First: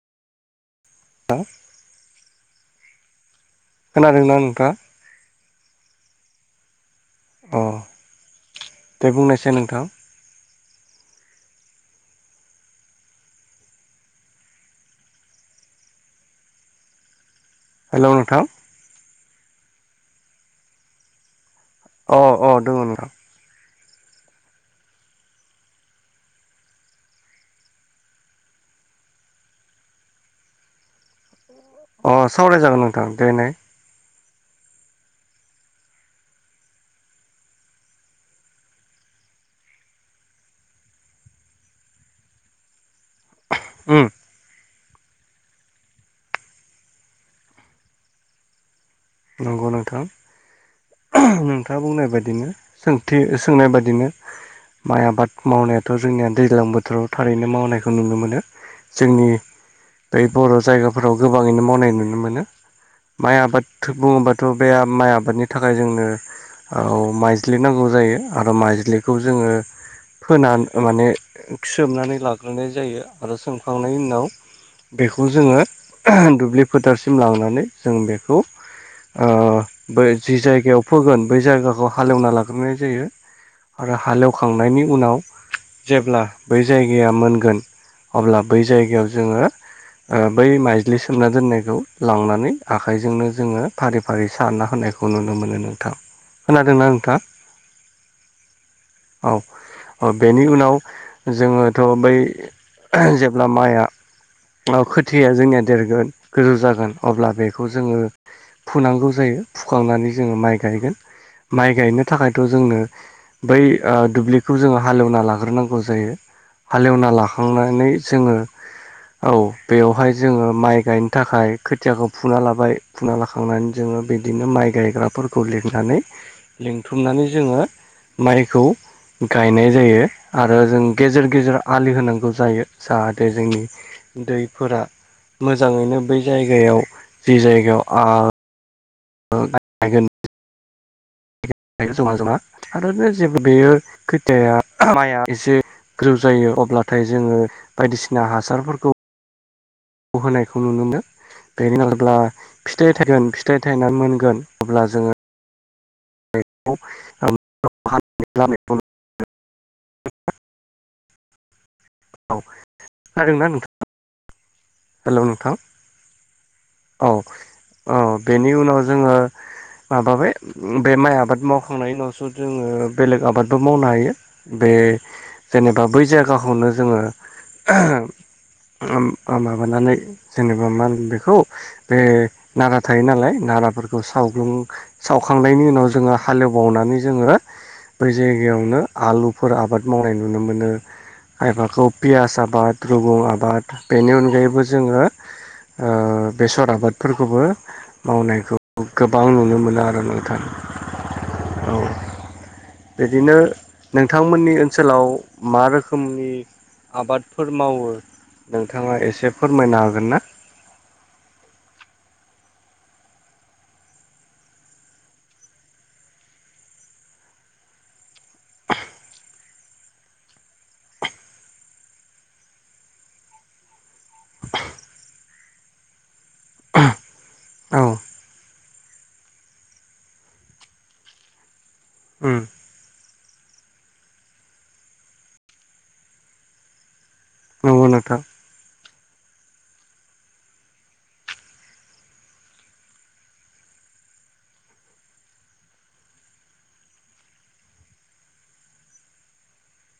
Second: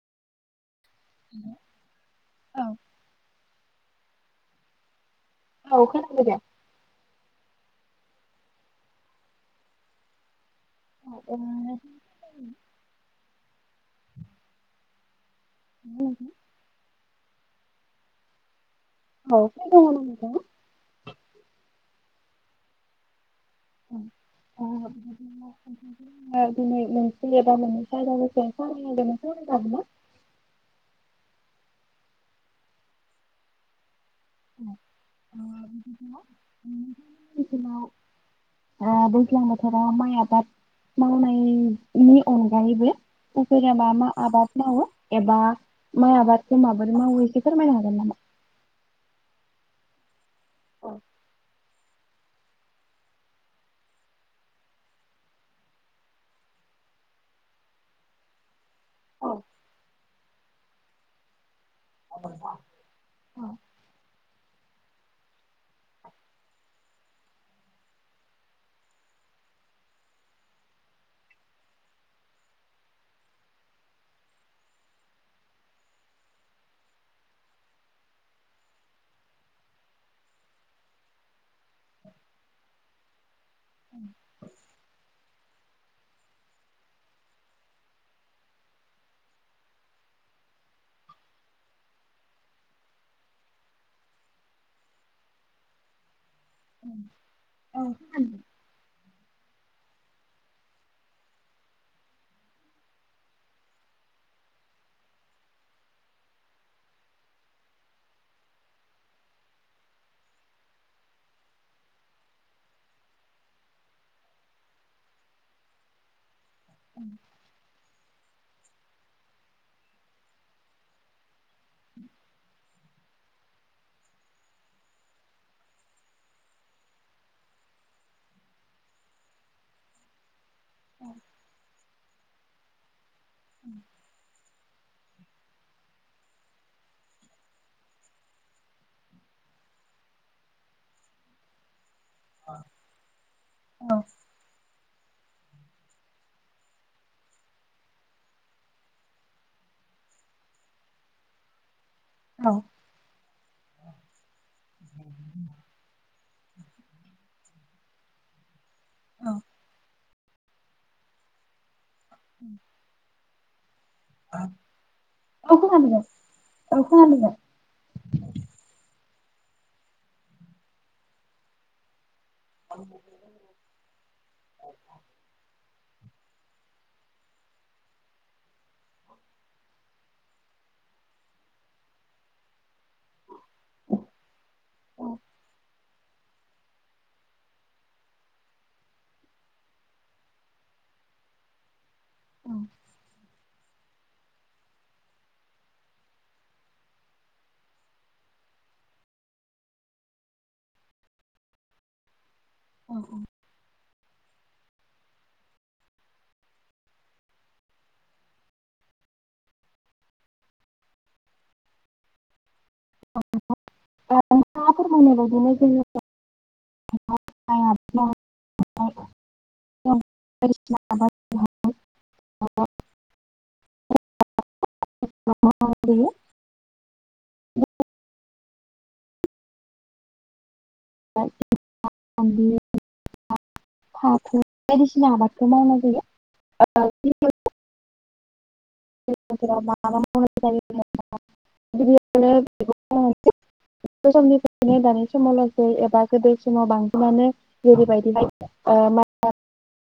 थां औ खोनादोंना नोंथाङा औ खोनांदो दे अ दे बुंनायसाय नोंथां [inaudible] [unintelligible] हेल नोंथां। औ [unintelligible] अ अ दङ नोंथां। अ [unintelligible] [inaudible] अ सावराय जागोन नोंथां देनाय। [unintelligible] आ दैज्लां बोथोराव माइ आबाद मावनायनि अनगायैबो उफेरा मा उम मा आबाद मावो एबा माइ आबादखौ माबोरै मावो एसे फोरमायनो हागोन नामा नंगौ नोंथां औ नोंथाङा बुंनाय बायदि बिदिनो सोंथि सोंनाय बादिनो माइ आबाद मावनायाथ जोंनिया दैज्लां बोथोराव थारैनो मावनायखौ नुनो मोनो जोंनि औ बै बर जायगाफोराव गोबाङैनो मावनाय नुनो मोनो माइ आबाद बुङोबाथ बे माइ आबादनि थाखाय जोंनो माइज्लि नांगौ जायो आरो माइज्लिखौ जोङो फोना माने सोमनानै लाग्रोनाय जायो आरो सोंमखांनायनि उनाव बेखौ जोङो दुब्लि फोथारसिम लांनानै जों बेखौ ओ जि जायगायाव फोगोन बै जायगाखौ हालेवना लाग्रोनाय जायो। आरो हालेवखांनायनि उनाव जेब्ला बै जायगाया मोनगोन अब्ला बै जायगायाव जोङो ओ बै माइज्लि सोमना दोननायखौ लांनानै आखाइजोंनो जोङो फारि फारि सानना होनायखौ नुनो मोनो नोंथां खोनादोंना नोंथां औ औ औ बेनि उनाव जोङोथ बै जेब्ला माइआ खोथिया जोंनिया देरगोन गोजौ जागोन अब्ला बेखौ जोङो फुनांगौ जायो फुखांनानै जोङो माइ गायगोन माइ गायनो थाखायथ' जोंनो बै ओ दुब्लिखौ जोङो हालेवना लाग्रोनांगौ जायो। हालेवना लाखांनानै जोङो औ बेवहाय जोङो माइ गायनो थाखाय खोथियाखौ फुना लाबाय फुना लाखांनानै जोङो बिदिनो माइ गायग्राफोरखौ लिंनानै लिंथुमनानै जोङो माइखौ गायनाय जायो। आरो जों गेजेर गेजेर आलि होनांगौ जायो जाहाथे जोंनि दैफोरा मोजाङैनो बै जायगायाव जि जायगायाव आं ओ माइ गायगोन जमा जमा आरो जेबो बेयो औ खोथियाया माइआ एसे ग्रोब जायो अब्लाथाय जोङो बायदिसिना हासारफोरखौ होनायखौ नुनो मोनो बेनि अब्ला औ फिथाइ थायगोन फिथाइ थायनानै मोनगोन अब्ला जोङो [unintelligible] औ खौनादोंना नोंथां? हेलौ नोंथां औ खोनादों औ औ बेनि उनाव जोङो माबाबाय बे माइ आबाद मावखांनायनि उनावसो जोङो बेलेग आबादबो मावनो हायो बे जेनेब बा बै जायगाखौनो जोङो माबानानै जेनेबा मा होनो बेखौ बे नारा थायो नालाय नाराफोरखौ सावग्लुं औ सावखांनायनि उनाव जोङो हालेवबावनानै जोङो बै जायगायावनो आलुफोर आबाद मावनाय नुनो मोनो। खायफाखौ पियास औ आबाद रुगुं आबाद बेनि अनगायैबो जोङो ओ बेसर आबादफोरखौबो मावनायखौ गोबां नुनो मोनो आरो ना नोंथां। [inaudible] औ औ बिदिनो नों थांमोननि ओनसोलाव मा रोखोमनि आबादफोर मावो नोंथाङा एसे फोरमायनो हागोन ना? [unintelligible] नोंथाङा फोरमायनाय बायदिनो जोङो [unintelligible] [unintelligible] [inaudible] [unintelligible] औ। [inaudible] [unintelligible] उम बायदिसिना आबादखौ मावनाय जायो [inaudible] नंगौ नोंथां। [inaudible] [inaudible] [unintelligible] समनिफ्रायनो दानि समावल' जे एबा गोदो समाव बांसिनानो जेरैबायदिहाय ओ [unintelligible]